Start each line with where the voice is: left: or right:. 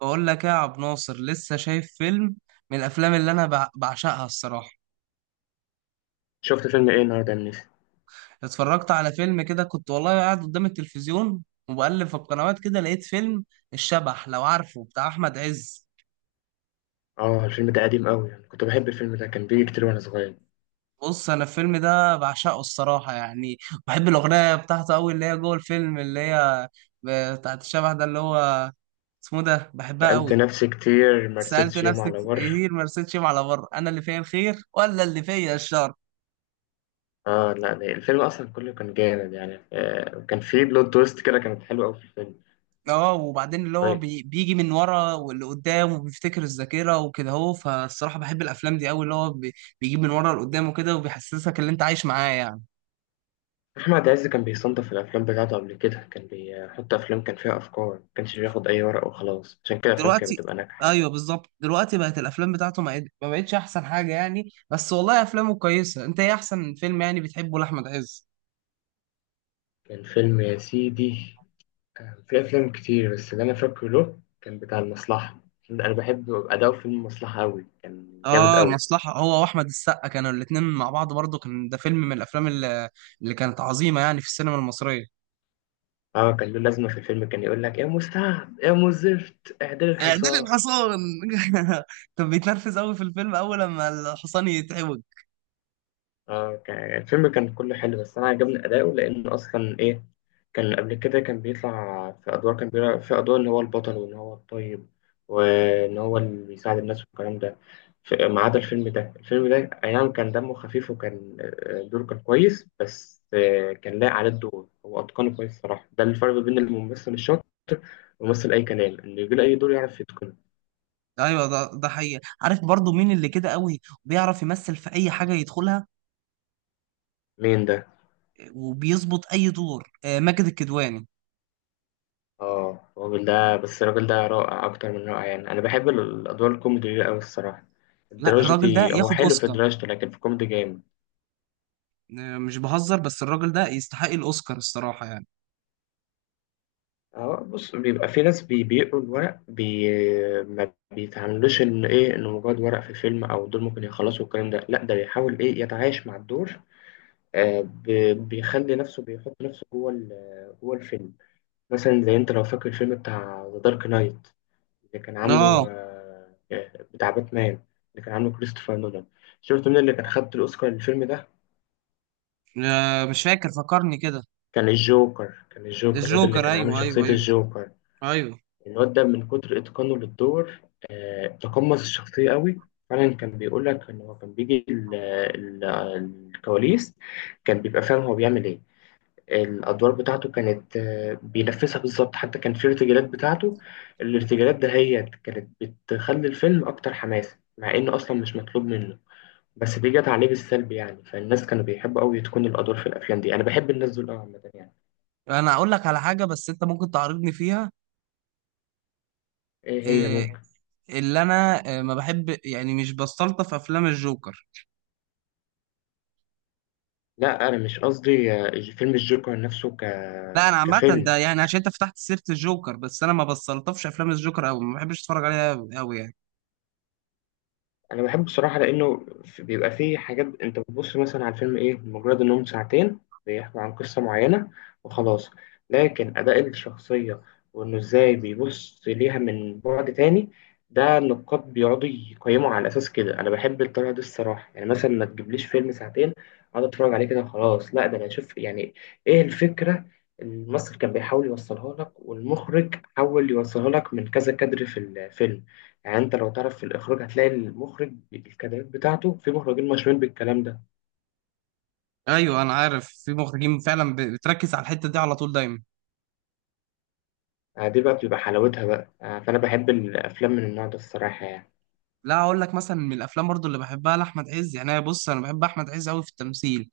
right: بقول لك ايه يا عبد ناصر؟ لسه شايف فيلم من الافلام اللي انا بعشقها الصراحه.
left: شفت فيلم ايه النهارده يا منيسي؟
right: اتفرجت على فيلم كده، كنت والله قاعد قدام التلفزيون وبقلب في القنوات كده، لقيت فيلم الشبح، لو عارفه، بتاع احمد عز.
left: اه، الفيلم ده قديم قوي، يعني كنت بحب الفيلم ده، كان بيجي كتير وانا صغير.
right: بص، انا الفيلم ده بعشقه الصراحه يعني، بحب الاغنيه بتاعته قوي اللي هي جوه الفيلم، اللي هي بتاعت الشبح ده اللي هو اسمه ده، بحبها
left: سألت
right: قوي.
left: نفسي كتير ما
right: سألت
left: رستش يوم
right: نفسي
left: على
right: كتير ما رستش على بره، انا اللي فيا الخير ولا اللي فيا الشر.
left: اه، لا لا، الفيلم اصلا كله كان جامد يعني كان فيه بلوت تويست كده، كانت حلوه قوي في الفيلم. آه،
right: اه، وبعدين اللي هو
left: طيب.
right: بي بيجي من ورا واللي قدام وبيفتكر الذاكرة وكده، هو فالصراحة بحب الأفلام دي أوي، اللي هو بي بيجيب من ورا لقدام وكده وبيحسسك اللي أنت عايش معاه يعني.
left: احمد عز كان بيصنف الافلام بتاعته قبل كده، كان بيحط افلام كان فيها افكار، ما كانش بياخد اي ورق وخلاص، عشان كده الافلام كانت
right: دلوقتي
left: بتبقى ناجحه يعني.
right: أيوه بالظبط، دلوقتي بقت الأفلام بتاعته ما بقتش أحسن حاجة يعني، بس والله أفلامه كويسة. أنت إيه أحسن فيلم يعني بتحبه لأحمد عز؟
left: كان فيلم يا سيدي، كان في أفلام كتير، بس اللي أنا فاكره له كان بتاع المصلحة. أنا بحب أداء فيلم المصلحة أوي، كان جامد
right: اه،
left: أوي.
right: المصلحة، هو وأحمد السقا كانوا الاتنين مع بعض، برضه كان ده فيلم من الأفلام اللي، اللي كانت عظيمة يعني في السينما المصرية.
left: اه، كان له لازمة في الفيلم، كان يقول لك يا مستعد يا مزفت اعدل
right: اعدل
left: الحصان.
right: الحصان. كان بيتنرفز قوي في الفيلم اول لما الحصان يتعوج.
left: اه الفيلم كان كله حلو، بس انا عجبني اداؤه لان اصلا ايه، كان قبل كده كان بيطلع في ادوار ان هو البطل وان هو الطيب، وان هو اللي بيساعد الناس والكلام ده. ما عدا الفيلم ده، الفيلم ده، اي نعم كان دمه خفيف، وكان دوره كان كويس، بس كان لايق عليه الدور، هو اتقنه كويس صراحة. ده الفرق بين الممثل الشاطر والممثل اي كلام، انه يجي له اي دور يعرف يتقنه.
right: ايوه، ده حقيقي. عارف برضو مين اللي كده قوي بيعرف يمثل في اي حاجه يدخلها
left: مين ده؟
right: وبيظبط اي دور؟ آه، ماجد الكدواني.
left: اه، الراجل ده، بس الراجل ده رائع اكتر من رائع يعني. انا بحب الادوار الكوميدي دي قوي الصراحه.
right: لا، الراجل ده
left: الدراجتي هو
right: ياخد
left: حلو في
right: اوسكار.
left: دراجته، لكن في الكوميدي جامد.
right: آه، مش بهزر، بس الراجل ده يستحق الاوسكار الصراحه يعني.
left: اه بص، بيبقى في ناس بيقروا الورق ما بيتعاملوش ان ايه انه مجرد ورق في فيلم، او دول ممكن يخلصوا الكلام ده، لا ده بيحاول ايه يتعايش مع الدور. آه بيخلي نفسه، بيحط نفسه جوه جوه الفيلم. مثلا زي انت لو فاكر الفيلم بتاع ذا دارك نايت، اللي كان عامله
right: اه.
left: بتاع باتمان، اللي كان عامله كريستوفر نولان. شفت مين اللي كان خد الأوسكار للفيلم ده؟
right: آه، مش فاكر، فكرني كده.
left: كان الجوكر، الواد اللي
right: الجوكر،
left: كان عامل
right: ايوه
left: شخصية
right: ايوه ايوه.
left: الجوكر.
right: ايوه.
left: الواد ده من كتر إتقانه للدور تقمص الشخصية قوي. فعلا كان بيقول لك إن هو كان بيجي ال- الكواليس، كان بيبقى فاهم هو بيعمل إيه. الأدوار بتاعته كانت بينفذها بالظبط. حتى كان في ارتجالات بتاعته، الارتجالات دهيت كانت بتخلي الفيلم أكتر حماس، مع إنه أصلا مش مطلوب منه. بس دي جت عليه بالسلب يعني، فالناس كانوا بيحبوا قوي تكون الادوار في الافلام دي. انا بحب الناس دول قوي عامه يعني.
right: انا اقول لك على حاجه بس انت ممكن تعارضني فيها.
left: ايه هي؟
right: آه،
left: ممكن.
right: اللي انا آه، ما بحب يعني مش بستلطف افلام الجوكر.
left: لا انا مش قصدي فيلم الجوكر نفسه
right: لا، انا عامه
left: كفيلم
right: ده يعني عشان انت فتحت سيره الجوكر، بس انا ما بستلطفش افلام الجوكر قوي، ما بحبش اتفرج عليها قوي يعني.
left: انا بحبه بصراحه، لانه بيبقى فيه حاجات انت بتبص مثلا على الفيلم ايه، مجرد انهم ساعتين بيحكوا عن قصه معينه وخلاص. لكن اداء الشخصيه، وانه ازاي بيبص ليها من بعد تاني، ده النقاد بيقعدوا يقيموا على اساس كده. انا بحب الطريقه دي الصراحه يعني. مثلا ما تجيبليش فيلم ساعتين اقعد اتفرج عليه كده وخلاص، لا ده انا اشوف يعني ايه الفكره. الممثل كان بيحاول يوصلها لك، والمخرج حاول يوصلها لك من كذا كادر في الفيلم. يعني انت لو تعرف في الاخراج هتلاقي المخرج الكادرات بتاعته، في مخرجين مشهورين بالكلام ده.
right: ايوه، انا عارف في مخرجين فعلا بتركز على الحته دي على طول دايما.
left: دي بقى بتبقى حلاوتها بقى فانا بحب الافلام من النوع ده الصراحه يعني.
right: لا، اقول لك مثلا من الافلام برضو اللي بحبها لاحمد عز يعني. أنا بص، انا بحب احمد عز قوي في التمثيل.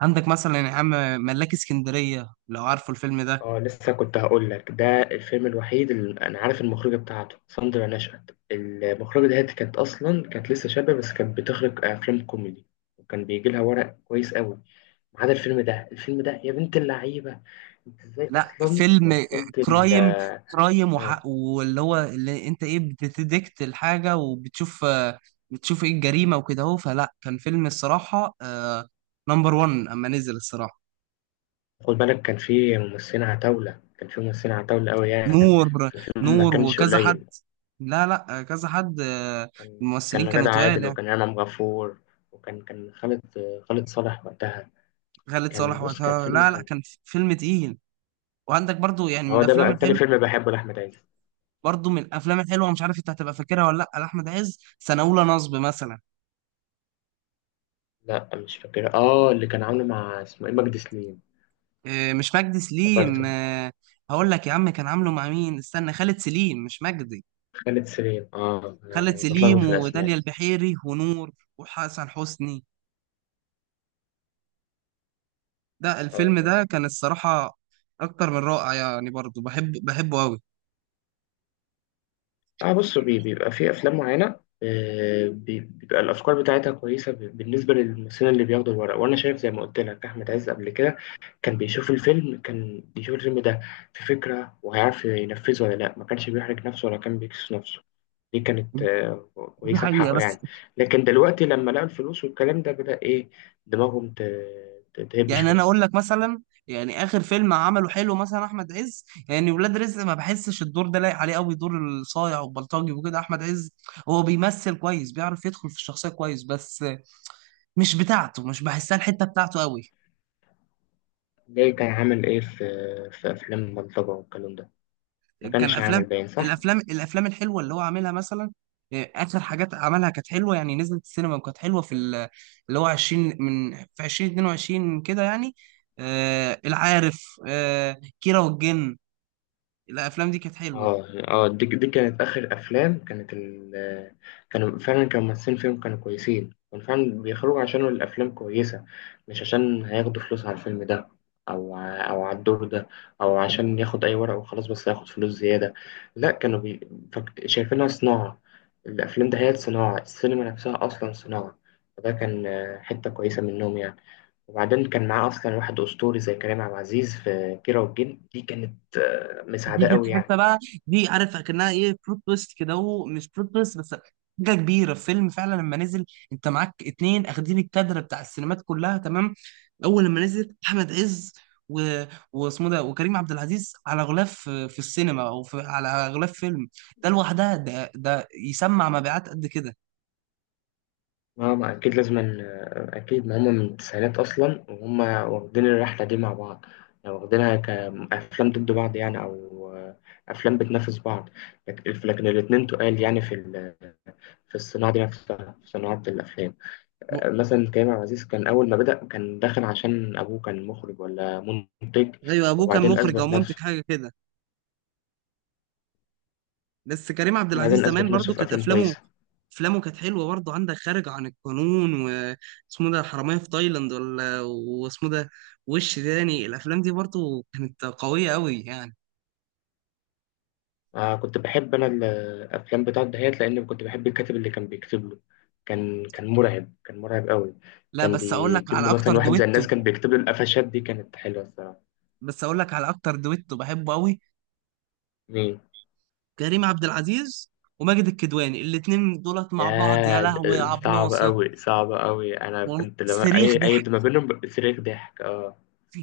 right: عندك مثلا يا عم ملاك اسكندريه، لو عارفه الفيلم ده.
left: اه لسه كنت هقول لك ده الفيلم الوحيد اللي انا عارف المخرجه بتاعته ساندرا نشأت. المخرجه ديت كانت اصلا كانت لسه شابه، بس كانت بتخرج افلام كوميدي، وكان بيجي لها ورق كويس قوي. ما عدا الفيلم ده، الفيلم ده يا بنت اللعيبه. انت ازاي
right: لا،
left: اصلا
right: فيلم
left: وصلت ال
right: كرايم، كرايم وحق، واللي هو اللي انت ايه بتديكت الحاجة وبتشوف آه، بتشوف ايه الجريمة وكده اهو. فلا كان فيلم الصراحة نمبر 1 اما نزل الصراحة.
left: خد بالك كان في ممثلين عتاولة أوي يعني
right: نور.
left: في الفيلم، ما
right: نور
left: كانش
right: وكذا حد.
left: قليل.
right: لا لا، آه، كذا حد آه،
left: كان
right: الممثلين كانوا
left: غادة
right: تقال
left: عادل
right: يعني.
left: وكان إمام غفور، وكان خالد، خالد صالح وقتها.
right: خالد
left: كان
right: صالح
left: بص كان
right: وقتها.
left: فيلم
right: لا لا،
left: كان.
right: كان فيلم تقيل. وعندك برضو يعني من
left: هو ده بقى
right: الافلام
left: التاني
right: الحلوه،
left: فيلم بحبه لأحمد عز.
right: برضو من الافلام الحلوه، مش عارف انت هتبقى فاكرها ولا لا، لاحمد عز سنه اولى نصب مثلا.
left: لا مش فاكر، اه اللي كان عامله مع اسمه ايه، مجدي سليم.
right: آه، مش مجدي سليم
left: افتكرته.
right: آه، هقول لك يا عم كان عامله مع مين؟ استنى، خالد سليم مش مجدي.
left: خالد سليم، اه
right: خالد
left: أنا بتلخبط
right: سليم
left: في
right: وداليا
left: الأسماء.
right: البحيري ونور وحسن حسني. ده
left: اه
right: الفيلم ده
left: افتكرت.
right: كان الصراحة أكتر من رائع يعني، برضه بحب بحبه أوي.
left: اه بص بيبقى في افلام معينه بيبقى الافكار بتاعتها كويسه، بالنسبه للممثلين اللي بياخدوا الورق. وانا شايف زي ما قلت لك احمد عز قبل كده كان بيشوف الفيلم ده في فكره وهيعرف ينفذه ولا لا. ما كانش بيحرج نفسه ولا كان بيكسس نفسه، دي كانت
right: دي
left: كويسه في
right: حقيقة.
left: حقه
right: بس
left: يعني. لكن دلوقتي لما لقوا الفلوس والكلام ده بدا ايه دماغهم تهب
right: يعني أنا
left: شويه.
right: أقول لك مثلا، يعني آخر فيلم عمله حلو مثلا أحمد عز يعني ولاد رزق، ما بحسش الدور ده لايق عليه أوي، دور الصايع والبلطجي وكده. أحمد عز هو بيمثل كويس، بيعرف يدخل في الشخصية كويس، بس مش بتاعته، مش بحسها الحته بتاعته قوي.
left: زي كان عامل ايه في في افلام بلطجه والكلام ده، ما
right: كان
left: كانش عامل
right: افلام،
left: باين صح.
right: الافلام الحلوه اللي هو عاملها مثلا إيه، اخر حاجات عملها كانت حلوه يعني، نزلت السينما وكانت حلوه في ال- اللي هو 20 من في 2022 كده يعني. آه العارف آه كيرة والجن، الافلام دي كانت حلوه.
left: اه اه، دي كانت اخر افلام كانت ال، كانوا فعلا كانوا ممثلين فيهم كانوا كويسين، كانوا فعلا بيخرجوا عشان الافلام كويسه، مش عشان هياخدوا فلوس على الفيلم ده، او او على الدور ده، او عشان ياخد اي ورقه وخلاص بس هياخد فلوس زياده. لا كانوا شايفينها صناعه. الافلام ده هي صناعه السينما، نفسها اصلا صناعه. فده كان حته كويسه منهم يعني. وبعدين كان معاه اصلا واحد اسطوري زي كريم عبد العزيز في كيرة والجن، دي كانت
right: دي
left: مساعده
right: كانت
left: قوي يعني.
right: حته بقى. دي عارف اكنها ايه، بلوت تويست كده، هو مش بلوت تويست بس، حاجه كبيره الفيلم فعلا لما نزل. انت معاك اتنين اخدين الكادر بتاع السينمات كلها، تمام؟ اول لما نزل احمد عز و... واسمه ده وكريم عبد العزيز على غلاف في في السينما او في... على غلاف فيلم، ده لوحدها ده ده يسمع مبيعات قد كده.
left: ما أكيد لازم أكيد ما هم من التسعينات أصلا، وهم واخدين الرحلة دي مع بعض. يعني واخدينها كأفلام ضد بعض يعني، أو أفلام بتنافس بعض. لكن الاتنين تقال يعني في في الصناعة دي نفسها، في صناعة الأفلام.
right: و-
left: مثلا كريم عبد العزيز كان أول ما بدأ كان داخل عشان أبوه كان مخرج ولا منتج.
right: ايوه، ابوه كان
left: وبعدين
right: مخرج او
left: أثبت
right: منتج
left: نفسه.
right: حاجه كده. بس كريم عبد العزيز
left: بعدين
right: زمان
left: أثبت نفسه
right: برضو
left: في
right: كانت
left: أفلام
right: افلامه،
left: كويسة.
right: افلامه كانت حلوه برضه. عندك خارج عن القانون واسمه ده حراميه في تايلاند، ولا واسمه ده وش تاني، الافلام دي برضه كانت قويه قوي يعني.
left: آه كنت بحب أنا الأفلام بتاعت دهيات لأن كنت بحب الكاتب اللي كان بيكتب له. كان مرعب، كان مرعب قوي.
right: لا
left: كان
right: بس اقول لك
left: بيجيب
right: على
left: له
right: اكتر
left: مثلا واحد زي
right: دويتو،
left: الناس كان بيكتب له، القفشات دي كانت حلوة الصراحة.
right: بس اقول لك على اكتر دويتو بحبه قوي،
left: مين
right: كريم عبد العزيز وماجد الكدواني، الاتنين دولت مع بعض يا
left: ده؟
right: لهوي يا
left: ده
right: عبد
left: صعب
right: ناصر.
left: قوي صعب قوي. أنا
right: وال-
left: كنت لما
right: صريخ
left: أي
right: ضحك
left: ما بينهم صريخ ضحك. اه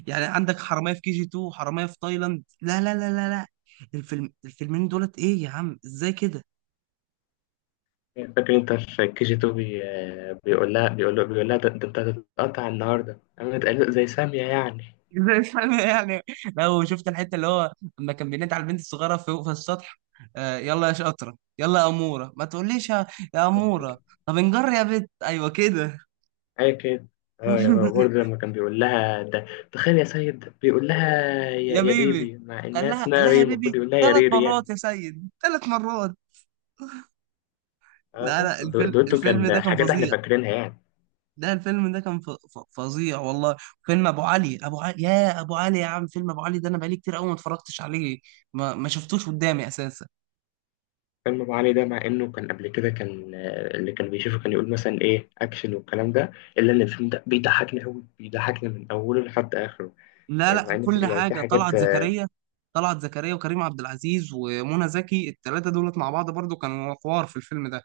right: يعني. عندك حراميه في كي جي 2 وحراميه في تايلاند. لا لا لا لا لا، الفيلم الفيلمين دولت ايه يا عم؟ ازاي كده؟
left: فاكر انت في كي جي 2 بيقول لها انت هتتقطع النهارده، انا متقلق زي سامية يعني.
right: زي الفل يعني. لو شفت الحته اللي هو لما كان بينادي على البنت الصغيره فوق في السطح، آه، يلا يا شاطره يلا يا اموره، ما تقوليش يا، يا اموره، طب انجر يا بت، ايوه كده.
left: اي كده. اه، يا برضه لما كان بيقول لها ده، تخيل يا سيد بيقول لها
right: يا
left: يا
right: بيبي،
left: بيبي، مع
right: قال
left: انها
right: لها قال
left: اسمها
right: لها
left: ري،
right: يا بيبي
left: المفروض يقول لها يا
right: ثلاث
left: ريري يعني.
right: مرات يا سيد، ثلاث مرات.
left: اه
right: لا لا،
left: بص
right: الفيلم
left: دويتو
right: الفيلم ده
left: كان
right: كان
left: حاجات احنا
right: فظيع.
left: فاكرينها يعني.
right: ده الفيلم ده كان فظيع والله. فيلم ابو علي، ابو علي، يا ابو علي يا عم، فيلم ابو علي ده انا بقالي كتير قوي ما اتفرجتش عليه، ما شفتوش قدامي اساسا.
left: فيلم ابو علي ده مع انه كان قبل كده كان اللي كان بيشوفه كان يقول مثلا ايه اكشن والكلام ده، الا ان الفيلم ده بيضحكني قوي، بيضحكني من اوله لحد اخره.
right: لا
left: مع
right: لا،
left: ان في
right: كل
left: يعني في
right: حاجة
left: حاجات.
right: طلعت زكريا، طلعت زكريا وكريم عبد العزيز ومنى زكي، الثلاثة دولت مع بعض برضو كانوا حوار في الفيلم ده.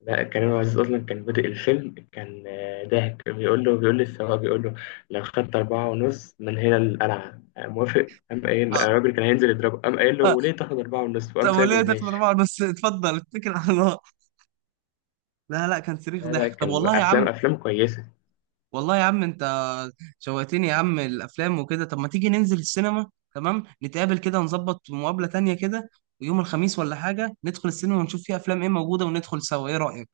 left: لا كريم عبد العزيز اصلا كان بادئ الفيلم كان ضاحك بيقول له، بيقول للسواق بيقول له لو خدت 4 ونص من هنا للقلعة موافق. قام قايل،
right: آه.
left: الراجل كان هينزل يضربه، قام قايل له
right: آه،
left: وليه تاخد 4 ونص، وقام
right: طب
left: سايبه
right: وليه تاخد
left: وماشي.
right: أربعة بس؟ اتفضل اتكل على الله. لا لا، كان صريخ
left: لا لا
right: ضحك. طب
left: كان
right: والله يا عم،
left: أفلام أفلام كويسة.
right: والله يا عم انت شوقتني يا عم الأفلام وكده. طب ما تيجي ننزل السينما؟ تمام، نتقابل كده، نظبط مقابلة تانية كده، ويوم الخميس ولا حاجة ندخل السينما ونشوف فيها أفلام ايه موجودة وندخل سوا، ايه رأيك؟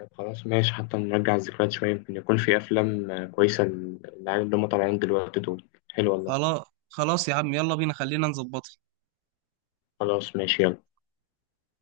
left: طب خلاص ماشي، حتى نرجع الذكريات شوية، يمكن يكون في أفلام كويسة للعيال اللي هم طالعين دلوقتي دول. حلو والله.
right: خلاص، خلاص يا عم، يلا بينا خلينا نظبطها.
left: خلاص ماشي يلا.